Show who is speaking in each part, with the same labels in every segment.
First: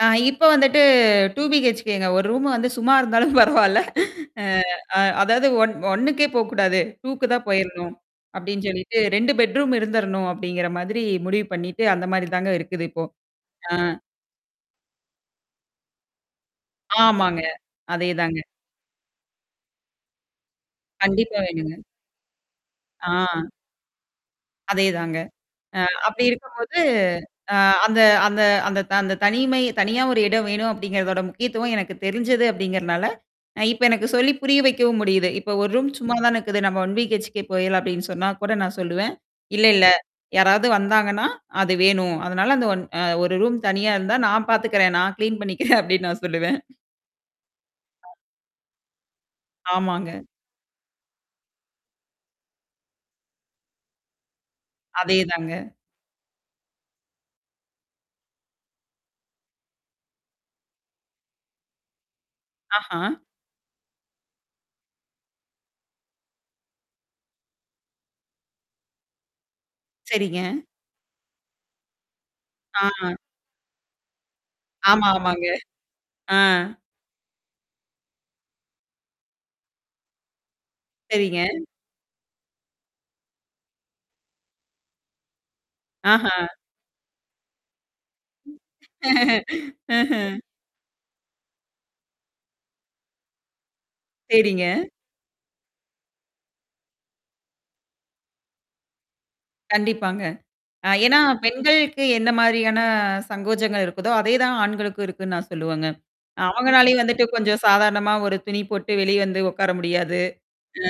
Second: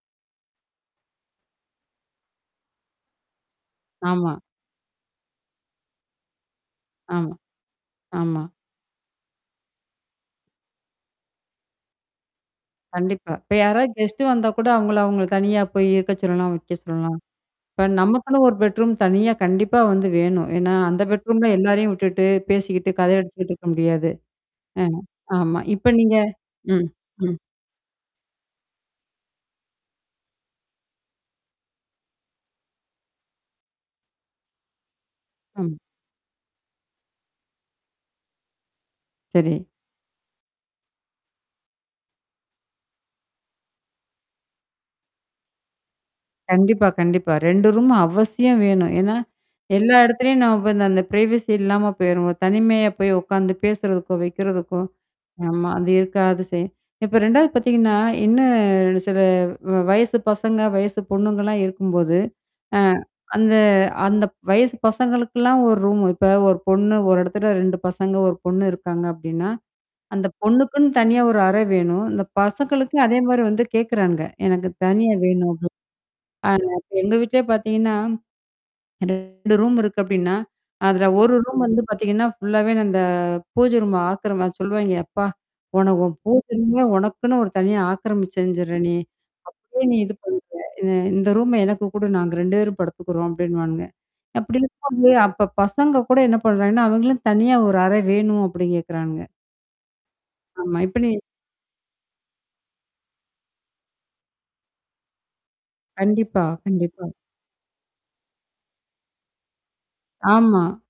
Speaker 1: ஆ இப்ப வந்துட்டு டூ பிஹெச்கேங்க ஒரு ரூம் வந்து சும்மா இருந்தாலும் பரவாயில்ல
Speaker 2: ஆமா.
Speaker 1: அ அ அதாவது ஒன் 1 கே போ கூடாது, 2 க்கு
Speaker 2: ஆமா.
Speaker 1: தான் போயிரணும்,
Speaker 2: ஆமா.
Speaker 1: அப்பிடின்னு சொல்லிவிட்டு 2 பெட்ரூம் இருந்துரணும், அப்பிடிங்கிற மாதிரி முடிவு பண்ணிட்டு அந்தமாரி தாங்க இருக்குது இப்போ.
Speaker 2: கண்டிப்பா. இப்ப
Speaker 1: ஆ.
Speaker 2: யாராவது கெஸ்ட் வந்தாகூட அவுங்கள அவுங்கள தனியா போய் இருக்க சொல்லலாம், வைக்க சொல்லலாம்.
Speaker 1: ஆமாங்க.
Speaker 2: இப்ப
Speaker 1: அதே
Speaker 2: நமக்குன்னு
Speaker 1: தாங்க.
Speaker 2: ஒரு பெட்ரூம் தனியா கண்டிப்பா வந்து வேணும். ஏன்னா, அந்த
Speaker 1: கண்டிப்பா
Speaker 2: பெட்ரூம்ல
Speaker 1: வேணுங்க.
Speaker 2: எல்லாரையும் விட்டுட்டு, பேசிக்கிட்டு கதை
Speaker 1: ஆ.
Speaker 2: அடிச்சிக்கிட்டு இருக்க முடியாது. அ
Speaker 1: அதே தாங்க.
Speaker 2: ஆமா.
Speaker 1: அ
Speaker 2: இப்ப நீங்க
Speaker 1: அப்பிடி இருக்கும்போது
Speaker 2: ம், ம்.
Speaker 1: அ அந்த அந்த அந்த த அந்த தனிமை தனியா ஒரு இடம் வேணும் அப்பிடிங்கிறதோட முக்கியத்துவம் எனக்கு தெரிஞ்சது அப்பிடிங்கிறதுனால, அ இப்ப எனக்கு சொல்லி புரிய வைக்கவும் முடியுது. இப்ப 1
Speaker 2: ம்.
Speaker 1: ரூம் சும்மா தான் இருக்குது. நம்ம ஒன் வீ ஹெச்கே போயிர்லாம் அப்பிடின்னு சொன்னா கூட நான் சொல்லுவேன்.
Speaker 2: சரி.
Speaker 1: இல்ல, இல்ல யாராவது வந்தாங்கன்னா, அது வேணும். அதனால அந்த ஒன் அ 1 ரூம் தனியா இருந்தா நான் பார்த்துக்கிறேன், நான் கிளீன் பண்ணிக்கிறேன் அப்பிடின்னு நான் சொல்லுவேன்
Speaker 2: கண்டிப்பா, கண்டிப்பா. 2 ரூம் அவசியம் வேணும். ஏன்னா, எல்லா
Speaker 1: ஆமாங்க.
Speaker 2: இடத்துலயும் நம்ம இப்ப அந்த பிரைவசி இல்லாம போயிருவோம். தனிமையா போய் உட்காந்து பேசறதுக்கோ! வைக்கிறதுக்கோ!
Speaker 1: அதே தாங்க.
Speaker 2: ஆமா. அது இருக்காது சே இப்ப 2 வது பார்த்தீங்கன்னா, இன்னும் சில வ வயசு பசங்க வயசு பொண்ணுங்கலாம் இருக்கும்போது அ
Speaker 1: ஆஹா!
Speaker 2: அந்த அந்த வயசு பசங்களுக்கெல்லாம் ஒரு ரூம் இப்ப ஒரு பொண்ணு ஒரு இடத்துல 2 பசங்க 1 பொண்ணு இருக்காங்க அப்பிடின்னா, அந்த
Speaker 1: சரிங்க.
Speaker 2: பொண்ணுக்குன்னு தனியா ஒரு அறை வேணும். இந்த பசங்களுக்கும்
Speaker 1: ஆ.
Speaker 2: அதே மாதிரி வந்து கேட்குறானுங்க. எனக்கு
Speaker 1: ஆமா,
Speaker 2: தனியா வேணும்
Speaker 1: ஆமாங்க.
Speaker 2: அப்பிடின்னு
Speaker 1: ஆ.
Speaker 2: ஆ [unintelligible] எங்க வீட்லே பார்த்தீங்கன்னா, 2 ரூம் இருக்கு அப்பிடின்னா, அதில ஒரு
Speaker 1: சரிங்க.
Speaker 2: ரூம் வந்து பார்த்தீங்கன்னா ஃபுல்லாவே அந்த பூஜ ரூம் ஆக்கிரம சொல்லுவாங்க அப்பா! உன உன்
Speaker 1: ஆஹா!
Speaker 2: பூஜை ரூமே உனக்குன்னு ஒரு தனியா ஆக்கிரமிச்சுஞ்சிற நீ! அப்பவே நீ இது
Speaker 1: ம்ஹ்ம்.
Speaker 2: பண்ற! இது இந்த ரூம எனக்கு கூடு. நாங்க 2 பேரும் படுத்துக்குறோம் அப்பிடின்னுவானுங்க. அப்பிடி
Speaker 1: சரிங்க.
Speaker 2: [unintelligible] அப்ப பசங்ககூட என்ன பண்ணுறாங்கன்னா, அவுங்களும் தனியா ஒரு அறை வேணும் அப்பிடி கேட்குறானுங்க.
Speaker 1: கண்டிப்பாங்க.
Speaker 2: ஆமா,
Speaker 1: ஆ
Speaker 2: இப்ப நீ
Speaker 1: ஏன்னா பெண்களுக்கு என்ன மாதிரியான சங்கோஜங்கள் இருக்குதோ! அதேதான் ஆண்களுக்கும் இருக்குன்னு நான் சொல்லுவங்க.
Speaker 2: கண்டிப்பா,
Speaker 1: அவுங்கனாலையும்
Speaker 2: கண்டிப்பா.
Speaker 1: வந்துட்டு கொஞ்சம் சாதாரணமா ஒரு துணி போட்டு வெளிய வந்து உட்கார முடியாது
Speaker 2: ஆமா.
Speaker 1: ஆ,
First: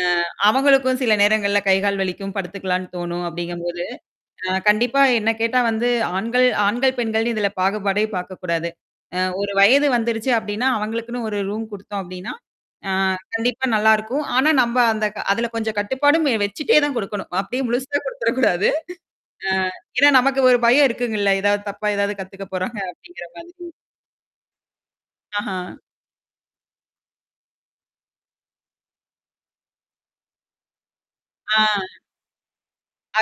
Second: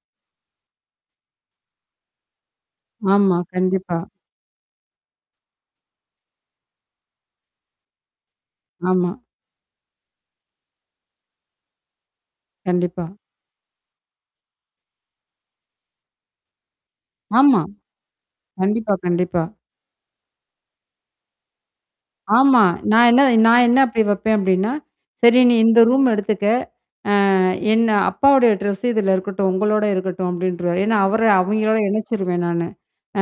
Speaker 1: அவங்களுக்கும் சில நேரங்கள்ல கை, கால் வலிக்கும். படுத்துக்கலாம்ன்னு தோணும்,
Speaker 2: ஆமா.
Speaker 1: அப்பிடிங்கும்போது
Speaker 2: கண்டிப்பா.
Speaker 1: அ கண்டிப்பா என்ன கேட்டா வந்து ஆண்கள் ஆண்கள் பெண்கள் இதில பாகுபாடே பார்க்கக்கூடாது.
Speaker 2: ஆமா.
Speaker 1: அ ஒரு வயது வந்துருச்சு அப்பிடின்னா, அவுங்களுக்குன்னு ஒரு ரூம் கொடுத்தோம் அப்படின்னா, ஆ
Speaker 2: கண்டிப்பா.
Speaker 1: கண்டிப்பா நல்லாயிருக்கும். ஆனா நம்ம அந்த க அதில கொஞ்சம் கட்டுப்பாடும் வெ வச்சுட்டேதான் கொடுக்கணும்.
Speaker 2: ஆமா.
Speaker 1: அப்பிடியே முழுசா கொடுத்துற கூடாது.
Speaker 2: கண்டிப்பா, கண்டிப்பா.
Speaker 1: ஆ ஏன்னா, நமக்கு ஒரு பயம் இருக்குங்கல்ல. ஏதாவது தப்பா ஏதாவது கத்துக்கப்
Speaker 2: ஆமா.
Speaker 1: போறாங்க.
Speaker 2: நான் என்ன
Speaker 1: அப்பிடிங்கிற
Speaker 2: நான்
Speaker 1: மாதிரி.
Speaker 2: என்ன அப்பிடி வைப்பேன் அப்பிடின்னா, சரி, நீ
Speaker 1: ஆஹா!
Speaker 2: இந்த ரூம்ம எடுத்துக்க. ஆ என்ன அப்பாவுடைய ட்ரெஸ்ஸு இதில இருக்கட்டும். உங்களோட இருக்கட்டும். அப்பிடின்ருவேன். ஏன்னா, அவர
Speaker 1: ஆ.
Speaker 2: அவங்களோட இணைச்சிருவேன் நானு.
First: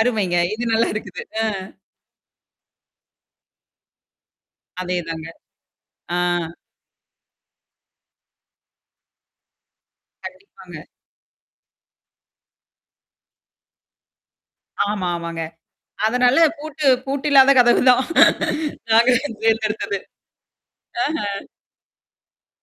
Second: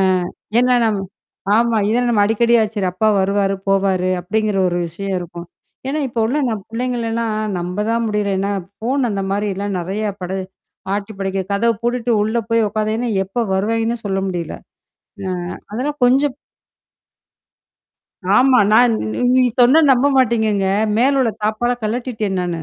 Speaker 2: ஆ,
Speaker 1: இது
Speaker 2: ஏன்னா
Speaker 1: நல்லா
Speaker 2: நம்ம
Speaker 1: இருக்குது. ஆ.
Speaker 2: ஆமா இதெல்லாம் நம்ம அடிக்கடியா சரி. அப்பா வருவாரு போவாரு! அப்பிடிங்கிற ஒரு
Speaker 1: அதே
Speaker 2: விஷயம்
Speaker 1: தாங்க.
Speaker 2: இருக்கும். ஏன்னா,
Speaker 1: ஆ.
Speaker 2: இப்ப உள்ள நம் பிள்ளைங்கள எல்லாம் நம்ப தான் முடியல. ஏன்னா, ஃபோன் அந்த மாதிரிலாம் நிறையா படு
Speaker 1: கண்டிப்பாங்க.
Speaker 2: ஆட்டி படைக்க கதவு பூட்டிட்டு உள்ள போய் உட்காதாங்கன்னா, எப்போ வருவாய்ங்கன்னு சொல்ல முடியல.
Speaker 1: ஆமா,
Speaker 2: ஆ,
Speaker 1: ஆமாங்க.
Speaker 2: அதெல்லாம் கொஞ்சம்
Speaker 1: அதனால பூட்டு பூட்டு இல்லாத கதவு தான்,
Speaker 2: ஆமா. நான் நீ
Speaker 1: நாங்க
Speaker 2: நீ நீங்க சொன்னா
Speaker 1: தேர்ந்தெடுத்தது
Speaker 2: நம்ப மாட்டீங்கங்க. மேல உள்ள
Speaker 1: ஆஹா!
Speaker 2: தாப்பாழ கழட்டிட்டேன் நானு.